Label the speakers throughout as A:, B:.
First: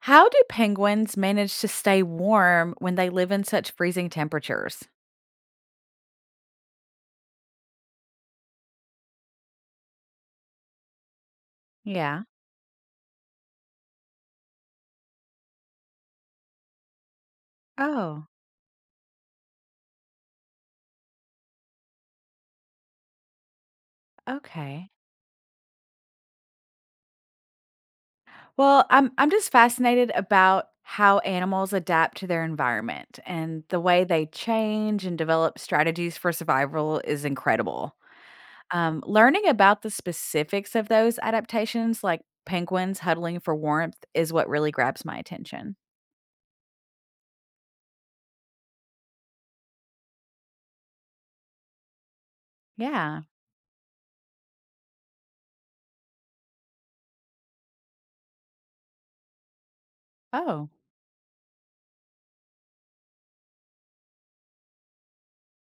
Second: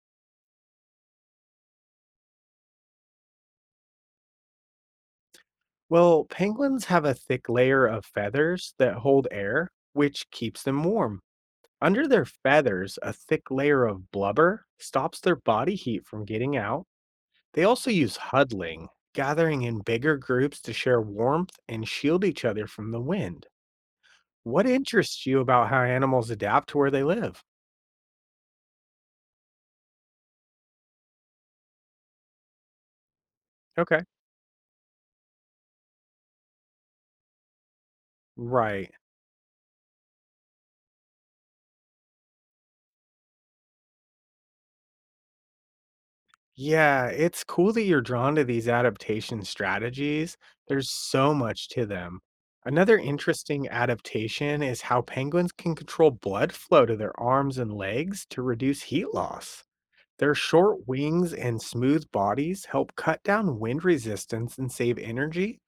A: How do penguins manage to stay warm when they live in such freezing temperatures?
B: Well, penguins have a thick layer of feathers that hold air, which keeps them warm. Under
A: Yeah.
B: their feathers, a thick layer of blubber stops their body heat from getting out. They also use
A: Oh,
B: huddling, gathering in bigger groups to share warmth and shield each other from the wind. What
A: okay.
B: interests you about how animals adapt to where they live?
A: Well, I'm just fascinated about how animals adapt to their environment, and the
B: Okay.
A: way they change and develop strategies for survival is incredible.
B: Right.
A: Learning about the specifics of those adaptations, like penguins huddling for warmth, is what really grabs my attention.
B: Yeah, it's cool that you're drawn to these adaptation strategies. There's so much to them. Another
A: Yeah.
B: interesting adaptation is how penguins can control blood flow to their arms and legs to reduce heat loss. Their
A: Oh.
B: short wings and smooth bodies help cut down wind resistance and save energy,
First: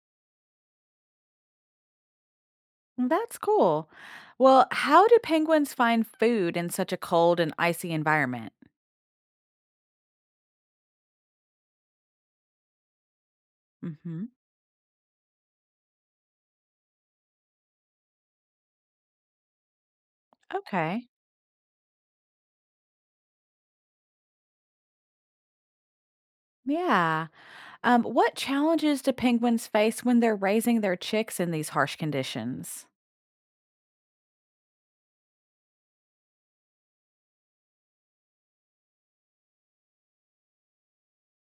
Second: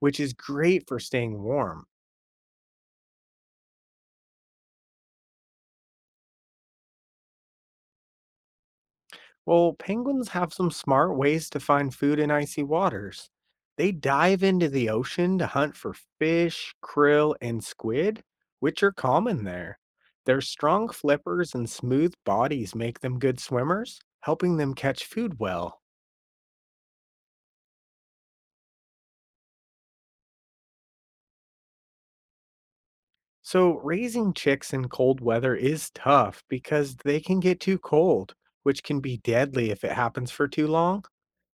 B: which is great for staying warm.
A: That's cool. Well, how do penguins find food in such a cold and icy environment?
B: Well, penguins have some smart ways to find food in icy waters. They
A: Hmm.
B: dive into the ocean to hunt for fish, krill, and squid, which are common there. Their strong
A: Okay.
B: flippers and smooth bodies make them good swimmers, helping them catch food well.
A: Yeah. What challenges do penguins face when they're raising their chicks in these harsh conditions?
B: So, raising chicks in cold weather is tough because they can get too cold, which can be deadly if it happens for too long.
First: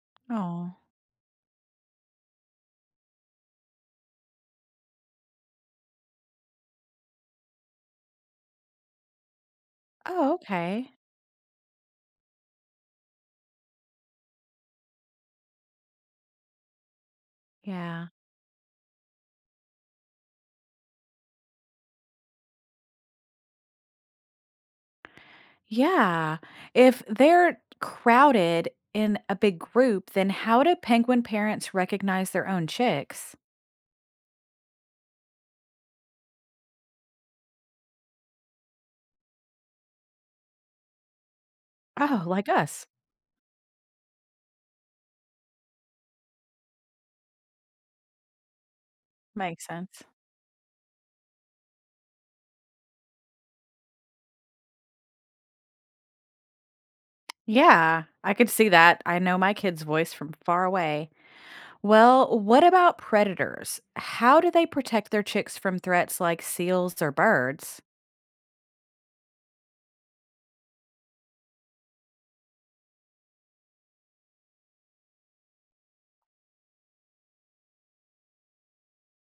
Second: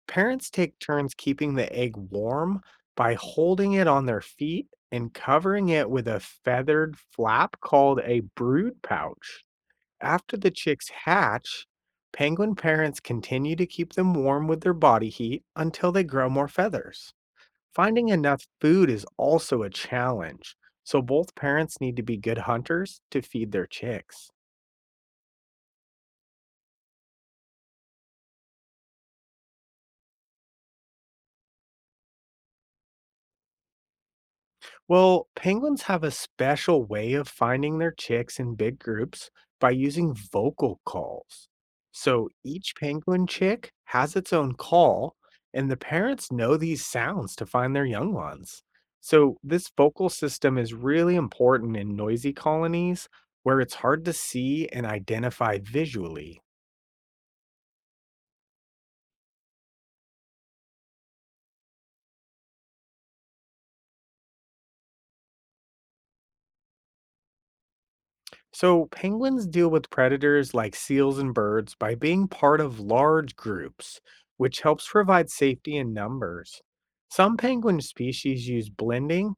B: Parents
A: Oh.
B: take turns keeping the egg warm by holding it on their feet and covering it with a feathered flap called a brood pouch.
A: Oh,
B: After the chicks
A: okay.
B: hatch, penguin parents continue to keep them warm with their body heat until they grow more feathers.
A: Yeah.
B: Finding enough food is also a challenge, so both parents need to be good hunters to feed their chicks.
A: Yeah. If they're crowded in a big group, then how do penguin parents recognize their own chicks?
B: Well, penguins have a special way of finding their chicks in big groups by using vocal calls.
A: Oh,
B: So
A: like
B: each
A: us.
B: penguin chick has its own call, and the parents know these sounds to find their young ones. So
A: Makes
B: this
A: sense.
B: vocal system is really important in noisy colonies where it's hard to see and identify visually.
A: Yeah, I could see that. I know my kid's voice from far away. Well, what about predators? How do they protect their chicks from threats like seals or birds?
B: So, penguins deal with predators like seals and birds by being part of large groups, which helps provide safety in numbers. Some penguin species use blending.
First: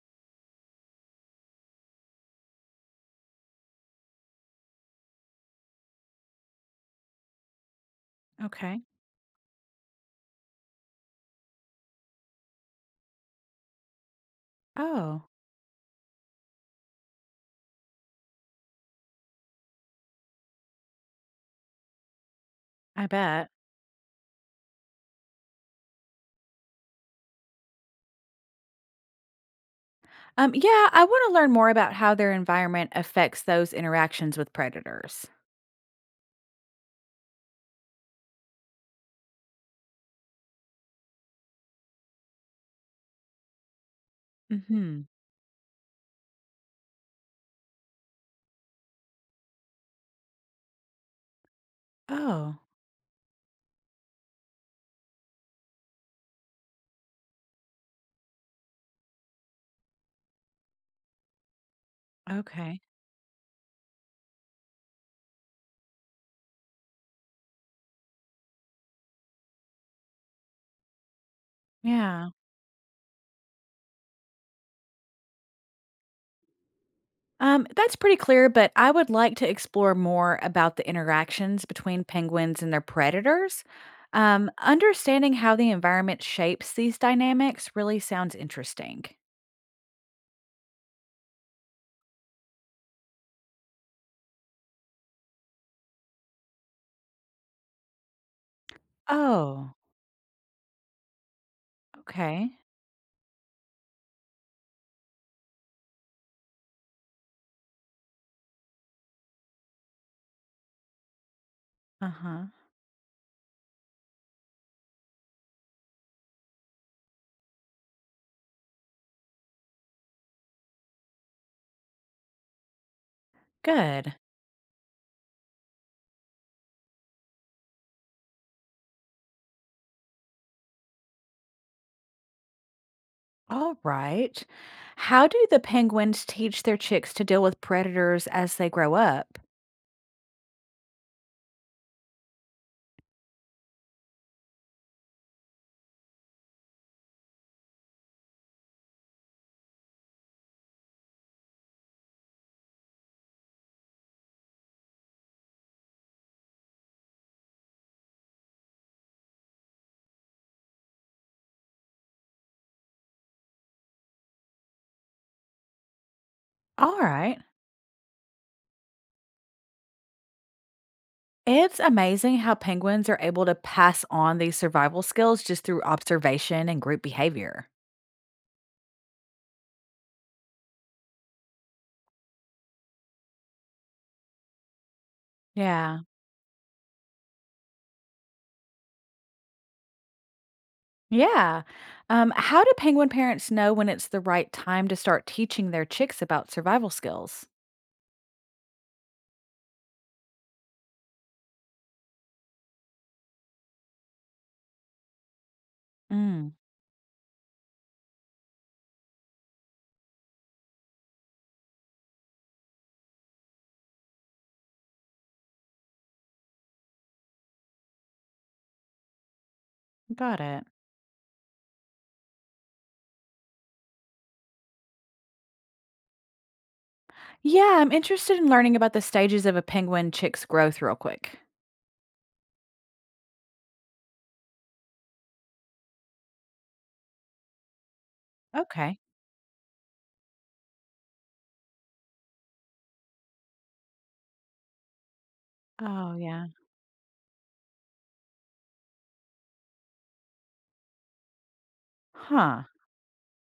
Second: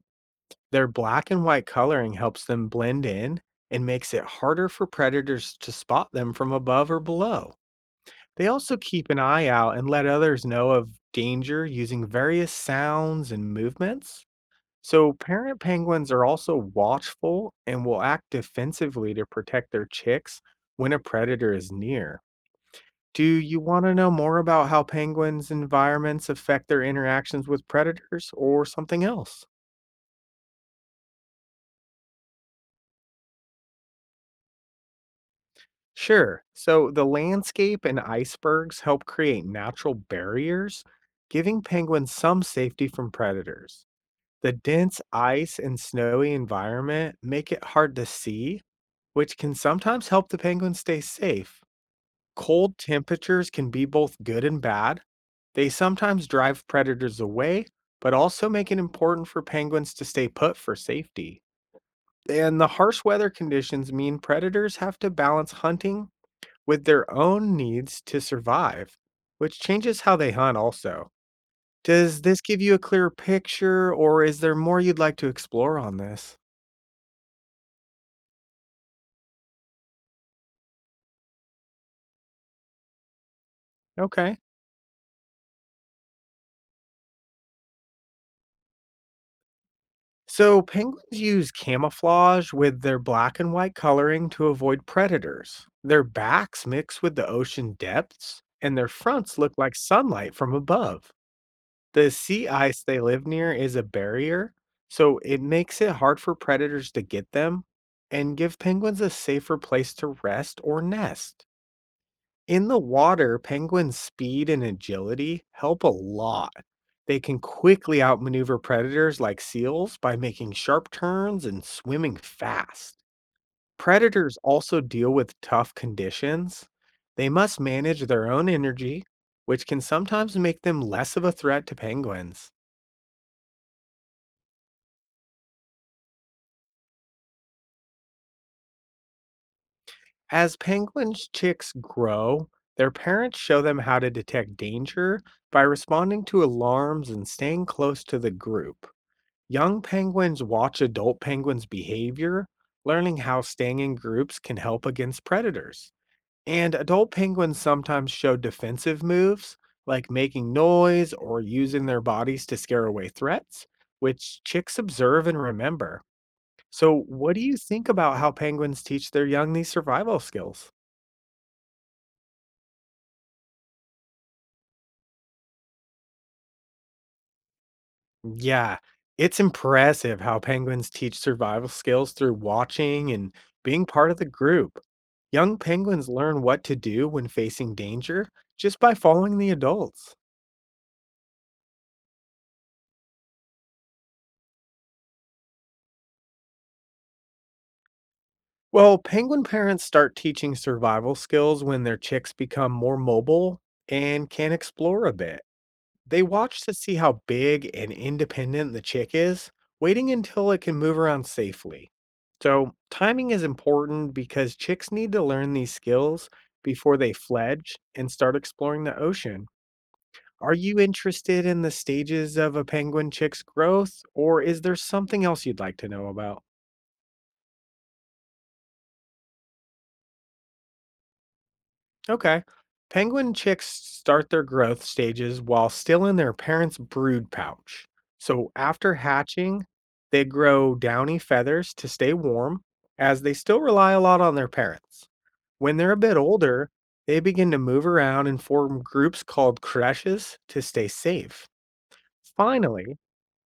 B: Their black and white coloring helps them blend in and makes it harder for predators to spot them from above or below. They also
A: Okay.
B: keep an eye out and let others know of danger using various sounds and movements. So,
A: Oh,
B: parent penguins are also watchful and will act defensively to protect their chicks when a predator is near.
A: I
B: Do
A: bet.
B: you want to know more about how penguins' environments affect their interactions with predators or something else?
A: Yeah, I want to learn more about how their environment affects those interactions with predators.
B: Sure. So, the landscape and icebergs help create natural barriers, giving penguins some safety from predators. The dense
A: Mhm.
B: ice and snowy environment make it hard to see, which can sometimes help the penguins stay safe.
A: Oh,
B: Cold temperatures can be both good and bad. They sometimes drive predators away, but also make it important for penguins to stay put for safety. And the
A: okay.
B: harsh weather conditions mean predators have to balance hunting with their own needs to survive, which changes how they hunt also. Does
A: Yeah.
B: this give you a clear picture, or is there more you'd like to explore on this?
A: That's pretty clear, but I would like to explore more about the interactions between penguins and their predators.
B: Okay.
A: Understanding how the environment shapes these dynamics really sounds interesting.
B: So, penguins use camouflage with their black and white coloring to avoid predators. Their backs mix with the ocean depths, and their fronts look like
A: Oh.
B: sunlight from above. The sea
A: Okay.
B: ice they live near is a barrier, so it makes it hard for predators to get them and give penguins a safer place to rest or nest.
A: Uh-huh.
B: In the water, penguins' speed and agility help a lot. They can quickly outmaneuver predators like seals by making sharp turns and swimming fast.
A: Good.
B: Predators also deal with tough conditions. They must manage their own energy, which can sometimes make them less of a threat to penguins.
A: All right. How do the penguins teach their chicks to deal with predators as they grow up?
B: As penguins' chicks grow, their parents show them how to detect danger by responding to alarms and staying close to the group. Young penguins watch adult penguins' behavior, learning how staying in groups can help against predators. And adult penguins sometimes show defensive moves, like making noise or using their bodies to scare away threats, which chicks observe and remember. So,
A: All
B: what
A: right.
B: do you think about how penguins teach their young these survival skills?
A: It's amazing how penguins are able to pass on these survival skills just through observation and group behavior.
B: Yeah, it's impressive how penguins teach survival skills through watching and being part of the group. Young
A: Yeah.
B: penguins learn what to do when facing danger just by following the adults.
A: Yeah. How do penguin parents know when it's the right time to start teaching their chicks about survival skills?
B: Well, penguin parents start teaching survival skills when their chicks become more mobile and can explore a bit. They
A: Mm,
B: watch to see how big and independent the chick is, waiting until it can move around safely. So, timing is important because chicks need to learn these skills before they fledge and start exploring the ocean.
A: got
B: Are
A: it.
B: you interested in the stages of a penguin chick's growth, or is there something else you'd like to know about?
A: Yeah, I'm interested in learning about the stages of a penguin chick's growth real quick.
B: Okay. Penguin chicks start their growth stages while still in their parents' brood pouch. So after
A: Okay.
B: hatching, they grow downy feathers to stay warm, as they still rely a lot on their parents. When they're a
A: Oh,
B: bit
A: yeah.
B: older, they begin to move around and form groups called creches to stay safe.
A: Huh.
B: Finally,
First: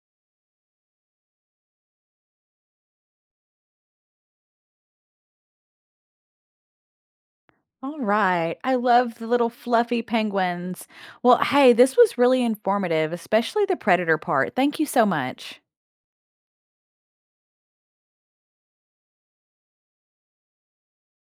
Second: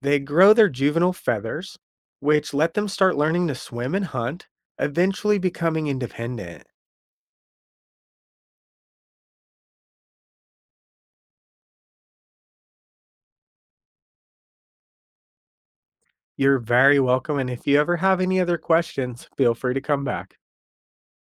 B: they grow their juvenile feathers, which let them start learning to swim and hunt, eventually becoming independent.
A: All right. I love the little fluffy penguins. Well, hey, this was really informative, especially the predator part. Thank you so much.
B: You're very welcome, and if you ever have any other questions, feel free to come back.